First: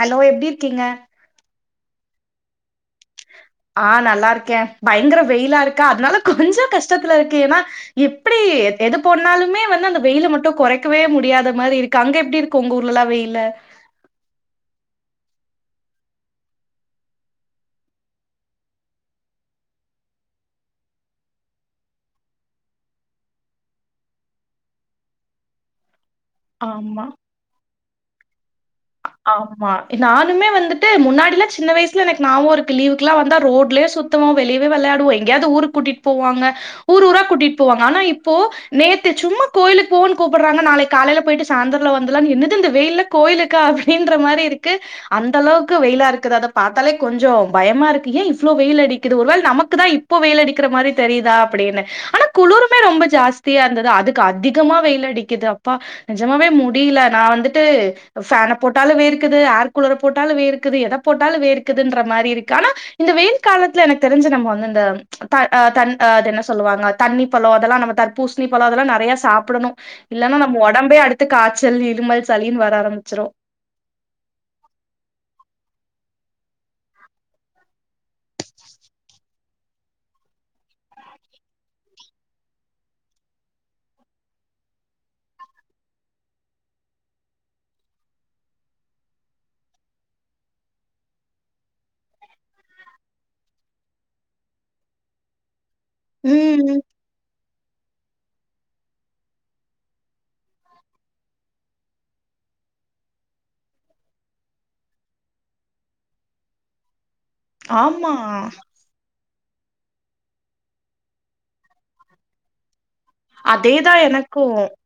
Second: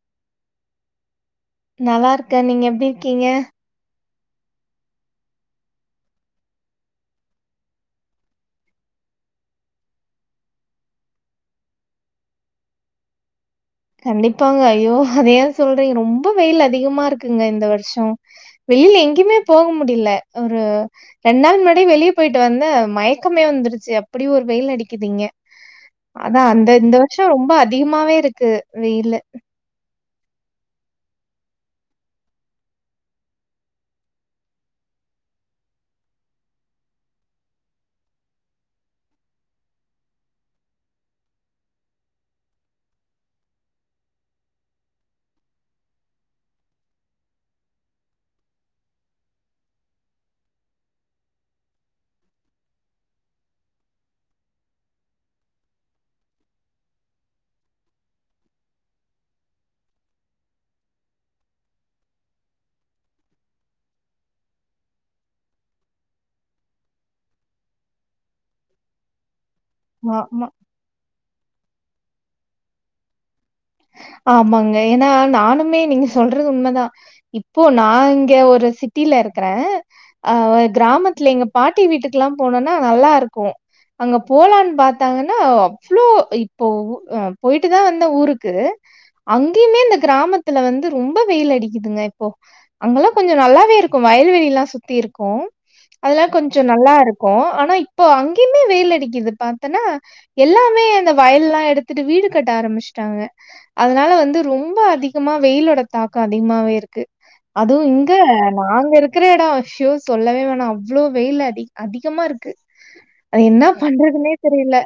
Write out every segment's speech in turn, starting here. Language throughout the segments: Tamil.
ஹலோ எப்டி இருக்கீங்க நல்லா இருக்கே நீங்க எப்டி இருக்கீங்க ஆ நல்லா இருக்கே பயங்கர வெயிலா இருக்கா அதனால கொஞ்சோ கஷ்டத்ல இருக்கே ஏன்னா எப்டி எத்‌ எது போண்ணாலுமே வந்து அந்த வெயிலு மட்டு கொறைக்கவே முடியாத மாரி இருக் கு அங்க எப்டி இருக்கு உங்க ஊர்லலா வெயிலு கண்டிப்பாங்க ஐயோ அதயே சொல்றீங்க ரொம்ப வெயில் அதிகமா இருக்குங்க இந்த வருஷோ வெயில்ல எங்கேயுமே போக முடியில ஒரு ரெண்டு நாள் முன்னாடி வெளிய போயிட்டு வந்தே மயக்கமே வந்திருச்சி அப்டி ஒரு வெயில் அடிக்குது இங்க அதா அந்த இந்த ஆமா வருஷோ ரொம்ப அதிகமாவே இருக்கு வெயிலு ஆமா நானுமே வந்துட்டு முன்னாடிலா சின்ன வயசில எனக்கு நாவோ இருக்கு லீவுக்குல்லா வந்தா ரோட்லே சுத் சுத்துவோ வெளியவே வெளயாடுவோ எங்கயாது ஊருக் கூட்டிட்டு போவாங்க ஊர் ஊரா கூட்டிட் போவாங்க ஆனா இப்போ நேத்து சும்மா கோயிலுக் போவோன்னு கூப்பிட்றாங்க நாளைக் காலைல போய்ட்டு சாந்திரல வந்துலா என்னது இந்த வெயில்ல கோயிலுக்கா அப்டின்ற மாரி இருக்கு அந்த அளவுக்கு வெயிலா இருக்குது அத பாத்தாலே கொஞ்சோ பயமா இருக்கு ஏ இவ்ளோ வெயில் அடிக்குது ஒருவேள் நமக்கு தா இப் இப்போ வெயில் அடிக்கிற மாரி தெரியுதா அப்டின்னு ஆனா குளிருமே ரொம்ப ஜாஸ்தியா இருந்தது அதுக்கு அதிகமா வெயில் அடிக் கிது அப்பா நெஜமாவே முடியில நா வந்துட்டு ஃபேன போட்டாலு வேர்க்குது ஆர்கூளர போட்டாலு வேர்க்குது எத போட்டாலு வேர்க்குதுன்ற மாரி இருக்கு ஆனா இந்த வெயில் காலத்ல எனக் தெரிஞ்சி நம்ம வந்து இந்த த அ தண் அ அதென்ன சொல்வாங்க தண்ணி பழோ அதெல்லா நம்ம தர்பூஸ்ணி பழோ அதெல்லா நெறய சாப்டணு இல்லனா ஆமா நம்ம ஒடம்பே அடுத்து காச்சல் இருமல் சளின்னு வர ஆரமிச்சிரு ஆமாங்க ஏனா நானுமே நீங்க சொல்றது உண்மதா இப்போ நா இங்க ஒரு சிட்டில இருக்கறே அ கிராமத்துல எங்க பாட்டி வீட்டுக்குல்லா போனேன்னா நல்லா இருக்கு அங்க போலான் பாத்தாங்கன்னா அவ்ளோ இப்போ போயிட்டுதா வந்தே ஊருக்கு அங்கயுமே இந்த கிராமத்தில வந்து ரொம்ப வெயில் அடிக்கிதுங்க இப்போ அங்கெல்லா கொஞ்சோ நல்லாவே இருக்கு வயல்வெளிலா சுத்தி இருக்கு அதெல்லா கொஞ்சோ ம் நல்லா இருக் கோ ஆனா இப்போ அங்கயுமே வெயில் அடிக்குது பாத்தனா எல்லாமே அந்த வயல்லா எடுத்துட்டு வீடு கட்ட ஆரம்சிட்டாங்க அதனால வந்து ரொம்ப அதிகமா வெயிலோட தாக்கோ அதிகமாவே இருக்கு அதுவு இங்க ஆமா நாங்க இருக் கிரயடோ சோ சொல்லவே வேணா அவ்ளோ வெயில் அதிக் அதிகமா இருக்கு அது என்ன அதேதா பண்றதின்னே எனக்கு தெரியல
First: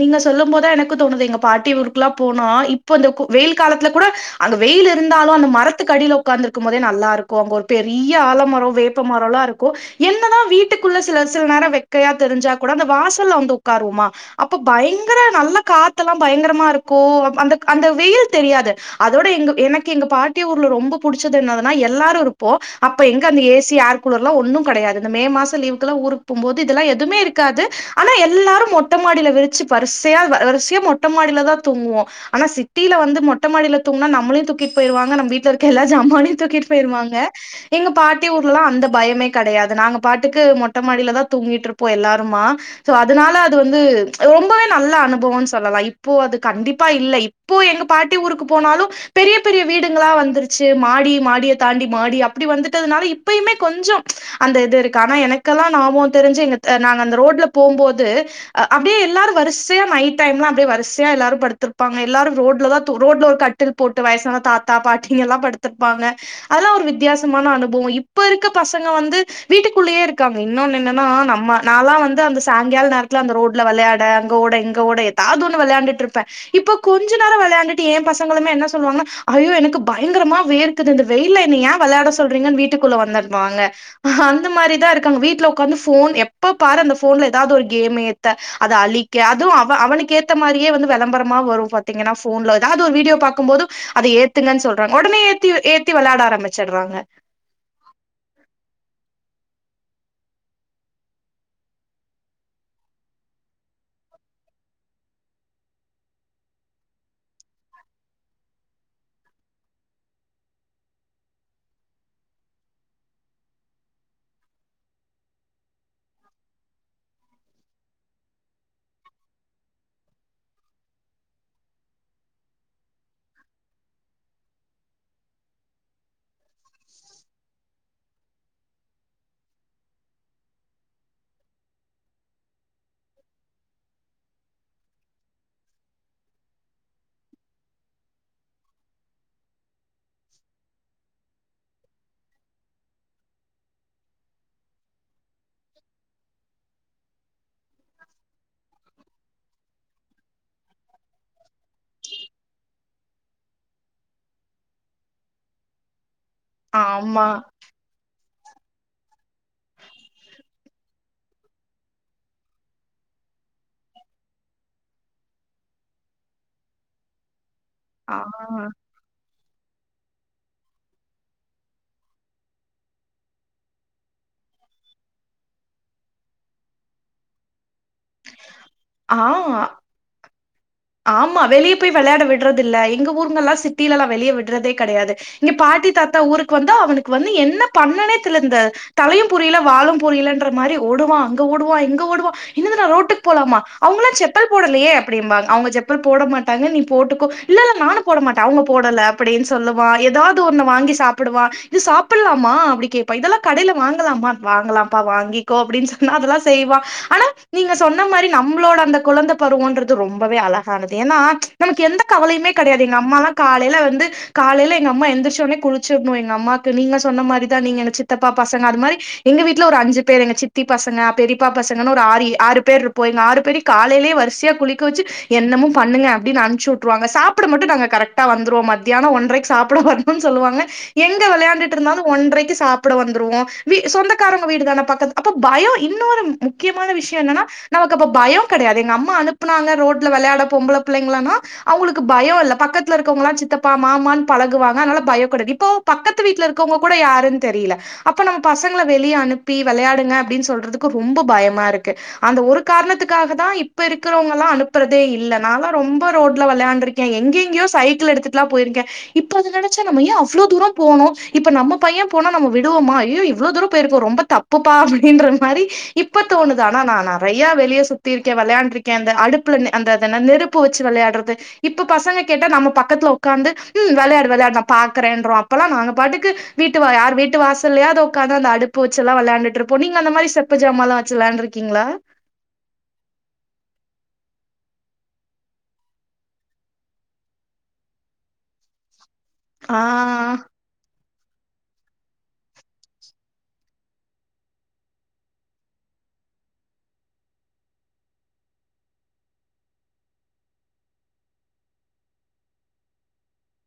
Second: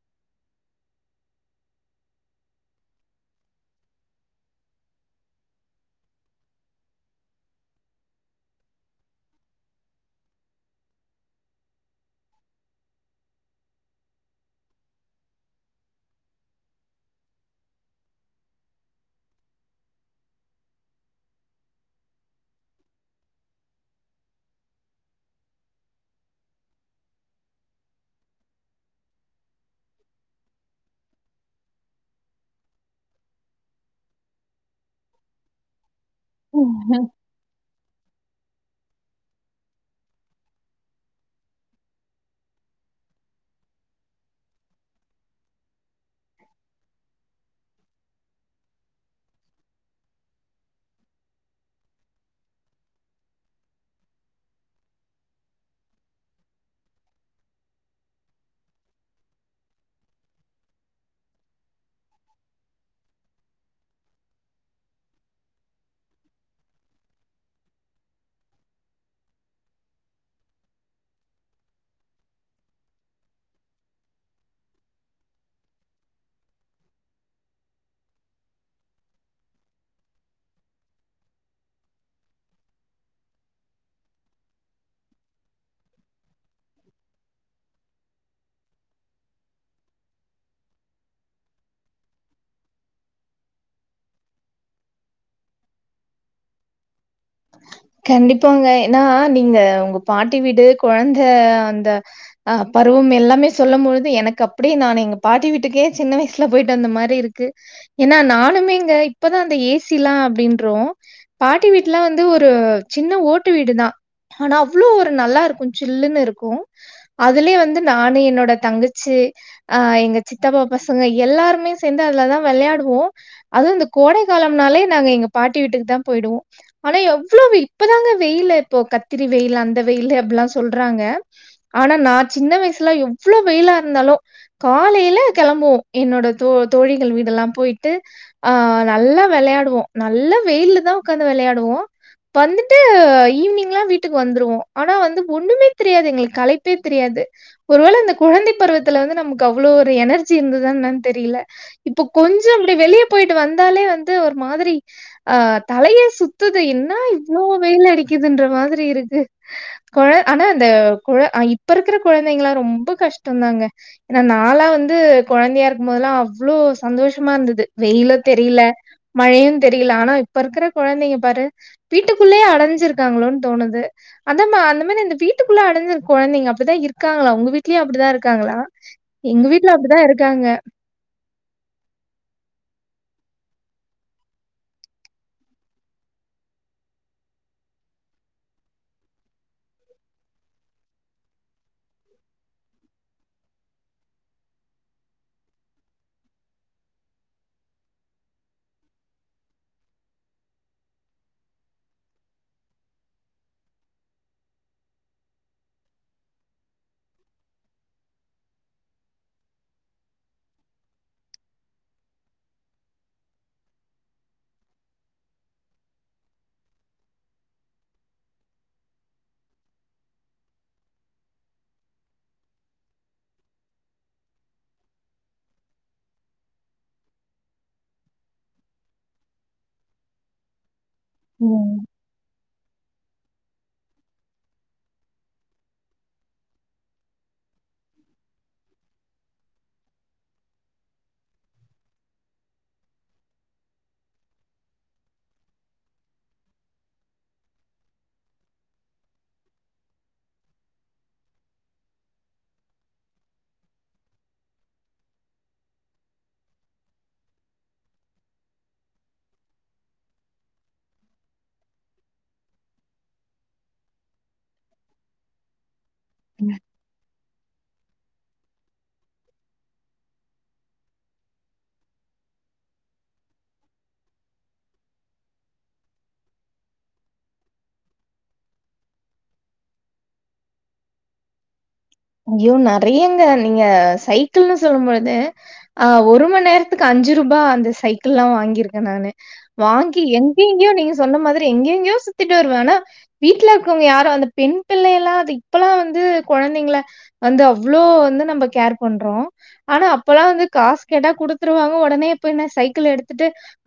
நீங்க சொல்லும் போதா எனக்கு தோணுது எங்க பாட்டி ஊருக்கெல்லா போனோ இப்ப இந்த கூ வெயில் காலத்தில கூட அங்க வெயில் இருந்தாலு அந்த மரத்துக்கு அடியில உட்காந்துருக்கு போதே நல்லாருக்கு அங்க ஒரு பெரிய ஆலமரோ வேப்ப மரோலா இருக்கு என்னதா வீட்டுக்குள்ள சில சில நேரோ வெக்கயா தெரிஞ்சா கூட அந்த வாசல்ல வந்து உக்காருவோமா அப்போ பயங்கர நல்ல காத்தெல்லா பயங்கரமா இருக்கு அந்த அந்த வெயில் தெரியாது அதோட எங்க எனக்கு எங்க பாட்டி ஊர்ல ரொம்ப புடிச்சது என்னதுனா எல்லாரு இருப்போ அப்ப எங்க அந்த ஏசி ஏர் ஏர்கூளர்லா ஒன்னு கெடயாது இந்த மே மாசோ லீவுக்கெல்லா ஊர்க் போம்போது இதெல்லா எதுமே இருக்காது ஆனா எல்லாரு மொத்தமா மாடில விரிச்சி வரிசயா வரிசயா மொட்ட மாடில தா தூங்குவோ ஆனா சிட்டில வந்து மொட்ட மாடில தூங்னா நம்மளயு தூக்கிட் போய்ருவாங்க நம்ம வீட்ல இருக்க எல்லா ஜாமானயு தூக்கிட் போயிருவாங்க எங்க பாட்டி ஊர்லல்லா அந்த பயமே கெடயாது நாங்க பாட்டுக்கு மொட்ட மாடிலதா தூங்கிட்டு இருப்போ எல்லாருமா சோ அதனால அது வந்து ரொம்பவே நல்ல அனுபவம்ன்னு சொல்லலா இப்போ அது கண்டிப்பா இல்ல இப்போ எங்க பாட்டி ஊருக்கு போனாலு பெரிய பெரிய வீடுங்களா வந்துருச்சு மாடி மாடிய தாண்டி மாடி அப்டி வந்துட்டதுனால இப்பயுமே கொஞ்சோ அந்த இது இருக்கு ஆனா எனக்கெல்லா ஞாபோ தெரிஞ்சி இந்த த நாங்க அந்த ரோட்ல போம்போது அ அப்டியே எல்லாரு வரிசையா நைட் டைம்லா அப்டியே வரிசையா எல்லாரு படுத்திருப்பாங்க எல்லாரு ரோட்லதா தூ ரோட்ல ஒரு கட் டில் போட்டு வயசான தாத்தா பாட்டிங்கல்லா படுத்திருப்பாங்க அதலா ஒரு வித்தியாசமான அனுபவோ இப்ப இருக்க பசங்க வந்து வீட்டுக்குள்ளயே இருக்காங்க இன்னொன் என்னன்னா நம்ம நாலா வந்து அந்த சாய்ங்கால நேரத்துல அந்த ரோட்ல வெளயாட அங்க ஓட இங்க ஓட ஏதாவது ஒன்னு வெளயாண்டுட்டு இருப்பே இப்போ கொஞ்ச நேரோ வெளயாண்டுட்டு ஏ பசங்களுமே என்ன சொல்லுவாங்க ஐயோ எனக்கு பயங்கரமா வேர்க் குது இந்த வெயில என்ன ஏ வெளயாட சொல்றீங்கன்னு வீட்டுக்குள்ள வந்துடுவாங்க அந்த மாரிதா இருக்காங் வீட்ல உக்காந்து ஃபோன் எப்ப பாரு அந்த ஃபோன்ல ஏதாவது ஒரு கேம் ஏத்த அத அழிக்க அதுவு அவ அவனுக்கு ஏத்த மாரியே வந்து வெளம்பரமா வரு பாத்தீங்கன்னா ஃபோன்ல ஏதாவது ஒரு வீடியோ பாக்கும்போது அத ஏத்துங்கன் சொல்றாங்க உடனே ஏத்தி ஏத்தி வெளாட ஆரம்பிச்சிடுறாங்க கண்டிப்பாங்க ஏன்னா நீங்க உங்க பாட்டி வீடு கொழந்த அந்த அ பருவம் எல்லாமே சொல்லம்பொழுது எனக்கு அப்டியே நான் எங்க பாட்டி வீட்டுக்கே சின்ன வயசு சுல போயிட்டு வந்த மாரி இருக்கு ஏன்னா நானுமே இங்க இப்பதா இந்த ஏசி எல்லா அப்டின்றோ பாட்டி வீட் லா வந்து ஒரு சின்ன ஓட்டு வீடுதா ஆனா அவ்ளோ ஒரு நல்லா இருக்கு சில்லுன்னு இருக்கு அதுலயே வந்து நானு என்னோட தங்கச்சி ஆ எங்க சித்தப்பா பசங்க எல்லாருமே சேந்து அதுலதா வெளயாடுவோ அதுவு இந்த கோடை காலம்னாலே நாங்க எங்க பாட்டி வீட்டுக்கு தா போயிடுவோ ஆனா எவ்ளோ இப்பதாங்க வெயிலு இப்போ கத்திரி வெயிலு அந்த வெயிலு அப்டிலா சொல்றாங்க ஆனா நா சின்ன வயசுல எவ்ளோ வெயிலா இருந்தாலு காலையில கெளம்புவோ என்னோட தோ தோழிகள் வீடல்லா போயிட்டு ஆ நல்லா வெளயாடுவோ நல்ல வெயில்ல தா உக்காந்து வெளயாடுவோ வந்துட்டு ஈவினிங்ல்லா வீட்டுக்கு வந்துருவோ ஆனா வந்து ஒண்ணுமே தெரியாது எங்களுக்கு கலைப்பே தெரியாது ஒருவேள இந்த கொழந்தை பருவத்துல வந்து நமக்கு அவ்ளோ ஒரு எனர்ஜி இருந்ததா என்னானு தெரியல இப்போ கொஞ்ச இப்படி வெளியே போயிட்டு வந்தாலே வந்து ஒரு மாதிரி ஆ தலையே சுத்துது என்ன ஆமா இவ்வளோ வெயில் அடிக்குதுன்ற மாதிரி இருக்கு கொழ ஆனா அந்த கொழ இப்ப இருக்கிற கொழந்தைங்கலா ரொம்ப கஷ்டம்தாங்க ஏன்னா நாளா வந்து கொழந்தையா இருக்கும்போதெல்லா அவ்வளவு சந்தோஷமா இருந்தது வெயிலு ஆ தெரில மழையு தெரில ஆனா இப்ப இருக்கிற கொழந்தைங்க பாரு வீட்டுக்குள்ளேயே அடஞ்சி இருக்காங்களோனு தோணுது அதம்மா அந்த மாரி அந்த வீட்டுக்குள்ள அடஞ்சிருக் கொழந்தைங்க அப்டிதா இருக்காங்ளா உங்க வீட் ட்லயு அப்டிதா இருக்காங்களா எங்க ஆ வீட்ல அப்டிதா இருக்காங்க ஆமா வெளியே போய் வெளயாட விடுறது இல்ல எங்க ஊர்ங்கங்ல்லா சிட்டிலல்லா வெளியே விடுறதே கெடயாது இங்க பாட்டி தாத்தா ஊருக்கு வந்தா அவனுக்கு வந்து என்ன பண்ணனே தெர்ல இந்த தலையு புரியல வாலு புரியலன்ற மாரி ஓடுவா அங்க ஓடுவா இங்க ஓடுவா இன்னது நா ரோட்டுக்கு போலாமா அவங்களல்லா செப்பல் போடலயே அப்டிம்பாங்க அவுங்க செப்பல் போட மாட்டாங்க நீ போட்டுக்கோ இல்லல்ல நானு போட மாட்ட அவுங்க போடல அப்புடின் சொல்லுவா எதாது ஒன்ன வாங்கி சாப்புடுவா இது சாப்புல்லாமா அப்டி கேப்பா இதெல்லா கடைல வாங்கலாமா வாங்கலா பா வாங்கிக்கோ அப்டின் சொன்னா அதெல்லா செய்வா ஆனா நீங்க சொன்னமாரி நம்ளோட அந்த கொழந்த பருவோன்றது ரொம் பவே அழகானது எனா நமக்கு எந்த கவலையுமே கெடயாது எங்க அம்மாலா காலைல வந்து காலைல எங்க அம்மா எந்திரிச்ச உட்னே குளிச்சிர்ணு எங்க அம்மாக்கு நீங்க சொன்ன மாரிதா நீங்க எங்க சித்தப்பா பசங்க அது மாரி எங்க வீட்ல ஒரு அஞ்சு பேர் எங்க சித்தி பசங்க பெரிப்பா பசங்கனு ஒரு ஆறு எ ஆறு பேர் இருப்போ எங்க ஆறு பேரியு காலைலயே வரிசியா குளிக்க வெச்சு என்னமோ பண்ணுங்க அப்டின் அனுப்ச்சி உட்ருவாங்க சாப்பட மட்டு நாங்க கரெக்டா வந்துருவோ மத்யானோ ஒன்றைக்கு சாப்ட வந் ம் சொல்லுவாங்க எங்க ம். விளையாடண்டுட்ருந்தாலு ஒன்றைக்கு சாப்பட வந்துருவோ வி சொந்தக்காரங்க வீடுதான பக்கத் அப்ப பயொ இன்னொரு முக் கியமான விஷ்யோ என்னன்னா நமக்கு அப்ப பயோ கடையாது எங்க அம்மா அனுப்புனாங்க ரோட்ல வெளையாட பொம்பள பிள்ளைங்களனா அவுங்களுக்கு பயோ இல்ல பக்கத்துல இருக்கவங்கல்லா சித்தப்பா மாமான் பழகுவாங்க அதனால பயொகிடையாது இப்போ பக்கத்து வீட்ல இருக்கவ்ங்ககூட யாருன் தெரில அப்ப நம்ம பசங்கள வெளிய அனுப்பி வெளையாடுங்க அப்டின் சொல்றதுக்கு ரொம்ப பயமா இருக்கு அந்த ஒரு காரணத்துக்காகதா இப்ப இருக் இருக்குறவங்களா அனுப்புறதே இல்ல நாளா ரொம்ப ரோட்ல வெளையாண்டு இருக்கே எங்கெங்கயோ சைக்கிள் எடுத்துட்டுல்லா போய்ருக்க இப்போ அத நெனச்சா நம்ம ஏ அவ்ளோ தூரோ போனோ இப்ப நம்ம பைய போனா நம்ம விடுவோமா அயோ இவ்ளோ தூரோ போய்ருக்கோ ரொம்ப தப் புப்பா அப்டின்ற மாரி இப்பதோனுது ஆனா நா நறைய வெளிய சுத்தி இருக்கே வெளையாண்ருக் க அந்த அடுப்புல அந்த அந் நெருப்பு வெச்சு வெளையாட்றது இப்ப பசங்க கேட்டா நம்ம பக்கத்துல ஒக்காந்து ம் வெளையாடு வெளையாடு நா பாக்குறேன்றோ அப்பல்லா நாங்க பாட்டுக்கு வீட்டு வா யார் வீட்டு வாசல்லயாவது ஒக்காந்து அந்த அடுப்பு வெச்சல்லா வெளையாண்டுட்ருப்போ நீங்க அந்த மாரி செப்பு ஜாமாலா வெச்சு வெளையாண்ருக் கீங்ளா ஐயோ நறையாங்க நீங்க சைக்கிள்னு சொல்லும்போது ஆ ஒரு மண்நேரத்துக்கு அஞ்சு ரூபா அந்த சைக்கிள்லா வாங்கிருக்க நானு ஆ வாங்கி எங் எங் எங்கயோ நீங்க சொன்ன மாரி எங்க எங்கயோ சுத்திட்டு வருவே ஆனா வீட்ல இருக்கவங்க யாரு அந்த பெண் பிள்ளையலா அது இப்பல்லா வந்து கொழந்தைங்கள வந்து அவ்ளோ வந்து நம்ப கேர் பண்றோ ஆனா அப்பல்லா வந்து காஸ் கேட்டா குடுத்துருவாங்க உடனே இப்ப என்ன சைக்கிள் எடுத்துட்டு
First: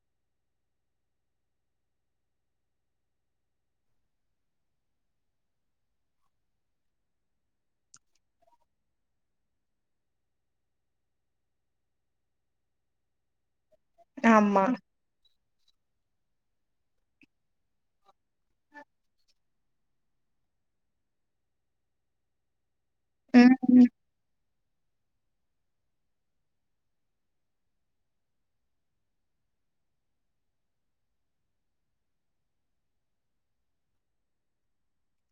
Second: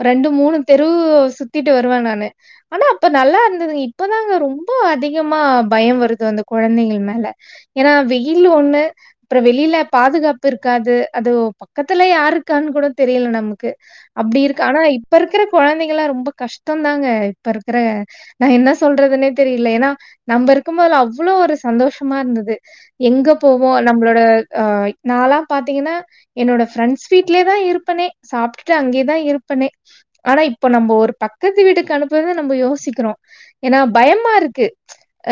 ரெண்டு மூணு தெரு சுத்திட்டு வருவே நானு ஆனா அப்ப நல்லா இருந்தது இப்பதாங்க ரொம்ப அதிகமா பயோ வருது அந்த கொழந்தைங்கள் மேல எனா வெயில் ஒன்னு அப்புறோ வெளில பாதுகாப்பு இருக்காது அது பக்கத்துல யாரு இருக்கான் கூட தெரியல நமக்கு அப்டி இருக்கு ஆமா ஆனா இப்ப இருக்குற கொழந்தைங்கலா ரொம்ப கஷ்டோ தாங்க இப்ப இருக்குற நா என்ன சொல்றதுன்னே தெரில எனா நம்ப இருக்கும்போதுலா அவ்ளோ ஒரு சந்தோஷமா இருந்தது எங்க போவோ ம் நம்ளோட ஆ நாலா பாத்தீங்கன்னா என்னோட ஃப்ரெண்ஸ் வீட்லேதா இருப்பனே சாப்ட்டுட்டு அங்யேதா இருப்பனே ஆனா இப்ப நம்ப ஒரு பக்கத்து வீட்டுக்கு அனுப்புறது நம்ப யோசிக்கிறோ எனா பயமா இருக்கு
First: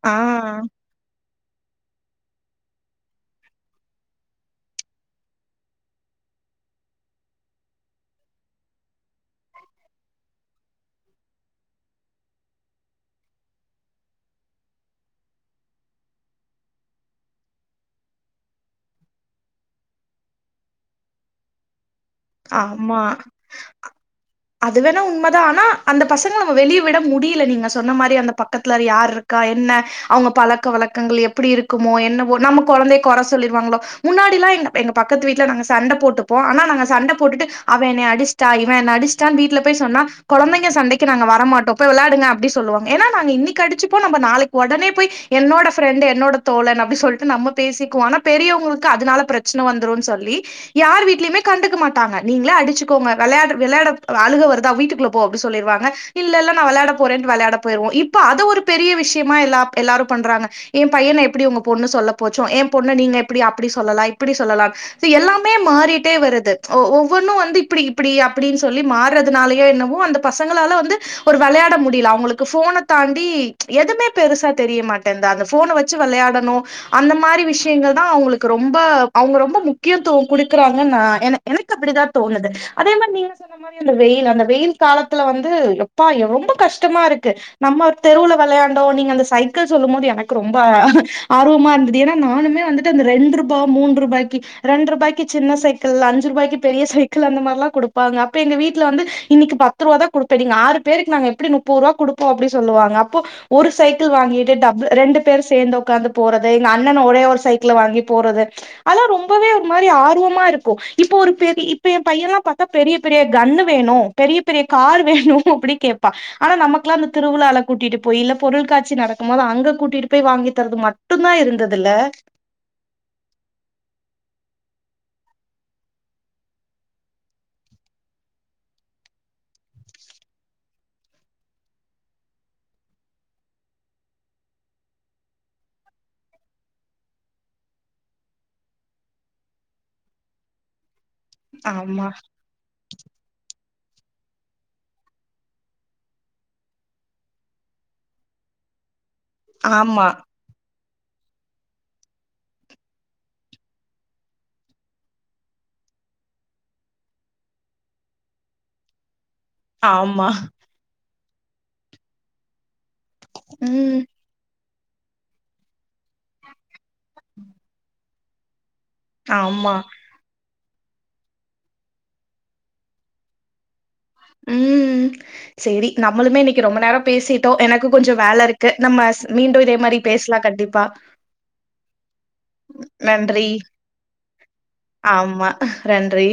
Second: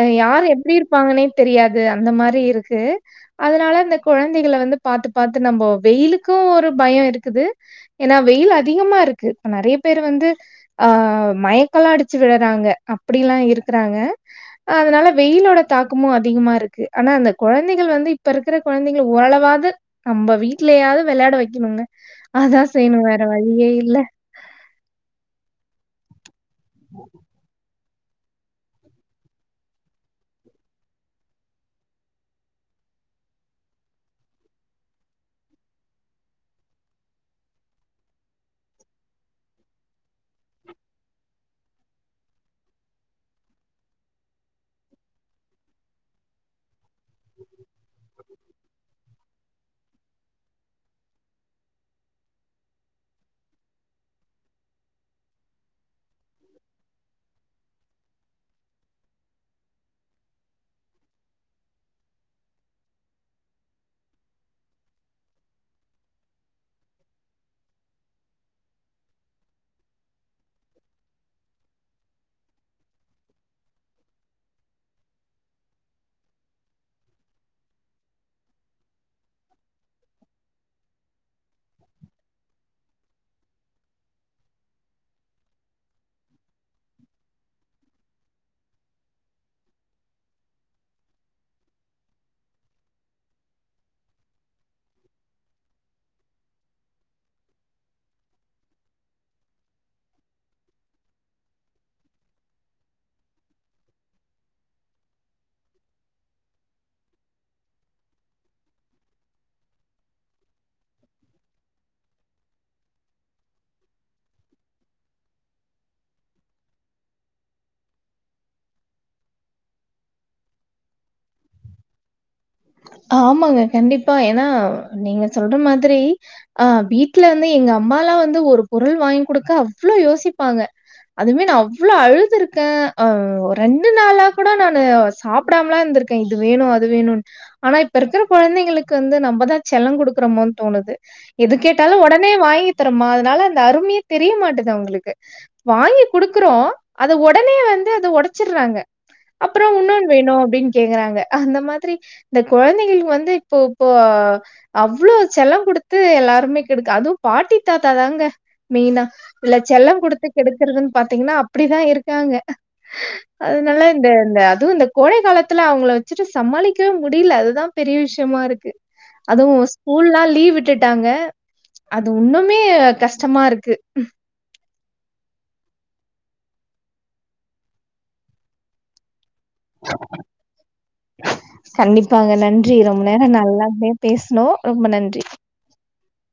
அ ஆ யார் எப்டி இருப்பாங்கன்னே தெரியாது அந்த மாரி இருக்கு அதனால இந்த கொழந்தைகள வந்து பாத்து பாத்து நம்ப வெயிலுக்கு ஒரு பயோ இருக்குது எனா வெயில் அதிகமா இருக்கு நறைய பேரு வந்து ஆ மயக்கலா அடிச்சி விழறாங்க அப்டிலா இருக்றாங்க அதனால வெயிலோட தாக்கமு அதிகமா இருக்கு ஆனா அந்த கொழந்தைகள் வந்து இப்ப இருக்குற கொழந்தைகள ஓரளவாது நம்ப வீட்லயாவ்து வெளையாட வெக்கணுங்க அதா செய்யணு ஆமா வேற வழியே இல்ல அது வேணா உண்மதா ஆனா அந்த பசங்கள நம்ம வெளியே விட முடில நீங்க சொல் சொன்ன மாரி அந்த பக்கத்துல யார்ருக்கா என்ன அவங்க பழக்க வழக்கங்கள் எப்டி இருக்குமோ என்னவோ நம்ம கொழந்தைய குற சொல்லிருவாங்களோ முன்னாடியெலா எ எங்க பக்கத்து வீட்ல நாங்க சண்ட போட்டுப்போ ஆனா நாங்க சண்ட போட்டுட்டு அவே என்னெய் அடிச்ட்டா இவன் என்ன அடிச்ட்டா வீட்ல போய் சொன்னா கொழந்தைங்க சண்டைக்கு நாங்க வரமாட்டோ இப்ப வெளாடுங்க அப்டி சொல்லுவாங்க ஏனா நாங்க இன்னைக்கு அடிச்சுப்போ நம்ப நாளைக் உடனே போய் என்னோட பிரெண்டு என்னோட தோழன் அப்டி சொல்ட்டு நம்ம பேசிக்வோ ஆனாப் பெரியவங்ளுக்கு அதனால பிரச்சன வந்துரு சொல்லி யார் வீட்லயுமே கண்டுக்க மாட் ட்டாங்க நீங்ளே அடிச்சுக்கோங்க வெளாட வெளயாட அழுக வருதா வீட்டுக்குள்ள போ அப்டினு சொல்லிருவாங்க இல்லல்ல நா வெளா போறேன்ட்டு வெளாட போயிருவோ இப்ப அத ஒரு பெரிய விஷயமா எல்லா எல்லாரு பண்றாங்க ஏ பையன எப்டி உங்க பொண்ணு சொல்ல போச்சோ ஏ பொண்ண நீங்க எப்டி அப்டி சொல்லலா இப்டி சொல்லலா அது எல்லாமே மாறிட்டே வருது ஒவ்வொன்னு வந்து இப்டி இப்டி அப்டின்னு சொல்லி மாறதுனாலயோ என்னவோ அந்த பசங்களால வந்து ஒரு வெளாட முடில அவங்ளுக்கு ஃபோன தாண்டி எதுவுமே பெருசா தெரி மாட்டேன்ந்து அந்த ஃபோன வச்சு வெச்சு வெளயாடணு அந்த மாரி விஷயங்கள்தா அவுங்ளுக்கு ரொம்ப அவுங்க ரொம்ப முக்கியத்துவ குடுக்குறாங்க நா என எனக்கப்படிதா தோணுது அதே மாரி நீங்க சொல்ற அ மாரி அந்த வெயிலு அந்த வெயில் காலத்துல வந்து எப்பா ரொம்ப கஷ்டமாருக்கு நம்ம ஒரு தெருவுல வெளயாண்டோ நீங்க அந்த சைக்கிள் சொல்லு போது எனக் ரொம்ப ஆர்வமா இருந்தது ஏனா நானுமே வந்துட் ட்டு ரெண்டுர்பா மூன்ரூபாய்க்கி ரெண்ட் ரூாய்கி சின்ன சைக்கல்லான் அஞ்சிருபாய்க்கி பெரிய சைக்கிள் அந்த மாரிலா குடுப்பாங்க அப்ப எங்க வீட்ல வந்து இன்னைக் பத்ருவாதா குடு இப்பநீங்க ஆறு பேருக்கு நாங்க எப்டி நுப்பது ரூவா குடுப்போ அப்டி சொல்லுவாங்க அப்போ ஒரு சைக்கிள் வாங்கிட்டு டபுள் ரெண்டு பேர் சேர்ந்து ஒக்காந்து போறது எங்க அண்ணன ஒரே ஒரு சைக்கிள் வாங்கி போறது அதலா ரொம்பவே ஒரு மாரி ஆர்வமாருக்கு இப்போ ஒரு பெரி இப்ப ஏ பையல்லா பாத்தா பெரிய பெரிய கன்னு வேணூ பெரிய பெரிய காரு வேணூ அப்டி கேட்பா ஆனா நமக்கெல்லா இந்த திருழால கூட்டிட்டு போயி இல்ல பொருள்காட்சி நடக்கு போது அங்க கூட்டிட்டு போயி வாங்கி தரது ம ட்டுதா இருந்ததுல ஆமாங்க கண்டிப்பா ஏனா நீங்க சொல்ற மாதிரி ஆ வீட்லந்து எங்க அம்மாலா வந்து ஒரு பொருள் வாங்கி குடுக்க அவ்ளோ யோசிப்பாங்க அதுமே நா அவ்ளோ அழுதுருக்கே அ ரெண்டு நாளா கூட நானு சாப்டாமலா இருந்திர்க்கே இது வேணூ அது வேணூனு ஆனா இப்பருக்கிற கொழந்தைங்களுக்கு வந்து நம்மதா செல்லம் குடுக்குறமோனு தோணுது எது கேட்டாலு ஆமா ஒடனே வாங்கி தரமா அதனால அந்த அருமயே தெரிய மாட்டது அவுங்ளுக்கு வாங்கி குடுக்குறோ அத ஒடனே வந்து அத ஒடச்சிர்றாங்க அப்றோ உன்னொன் ஆமா வேணு அப்டின்னு கேக்குறாங்க அந்த மாதிரி இந்த கொழந்தைகளுக் வந்து இப்பொப்போ அவ்ளோ செல்லொ குடுத்து எல்லாருமே கெடுக்கு அதும் பாட்டி தாத்தாதாங்க மெயினா இவ்ல செல்ல குடுத்து ஆமா கெடுக்கறதுன்னு பாத்தீங்கனா அப்டிதா இருக்காங்க அதனால ம் இந்த இந்த அதுவு இந்த கோடை காலத்துல அவுங்கள வச்சுட்டு சமாளிக்கவே முடில அதுதா பெரிய விஷயமா இருக்கு அதுவு ஆமா ஸ்கூல்லா லீவ் விட்டுட்டாங்க அது உண்ணுமே கஷ்டமாருக்கு ம்ம் சரி நம்மளுமே இன்னைக்கு ரொம்ப நேரோ பேசிட்டோ எனக்குகொஞ்ச வேலருக்கு நம்ம ச மீண்டும் இதே மாதிரி பேசலா கண்டிப்பா கண்டிப்பாங்க நன்றி ரொம்ப நேரோ நன்றி நல்லாேவே பேசனோ ரொம்ப நன்றி ரன்றி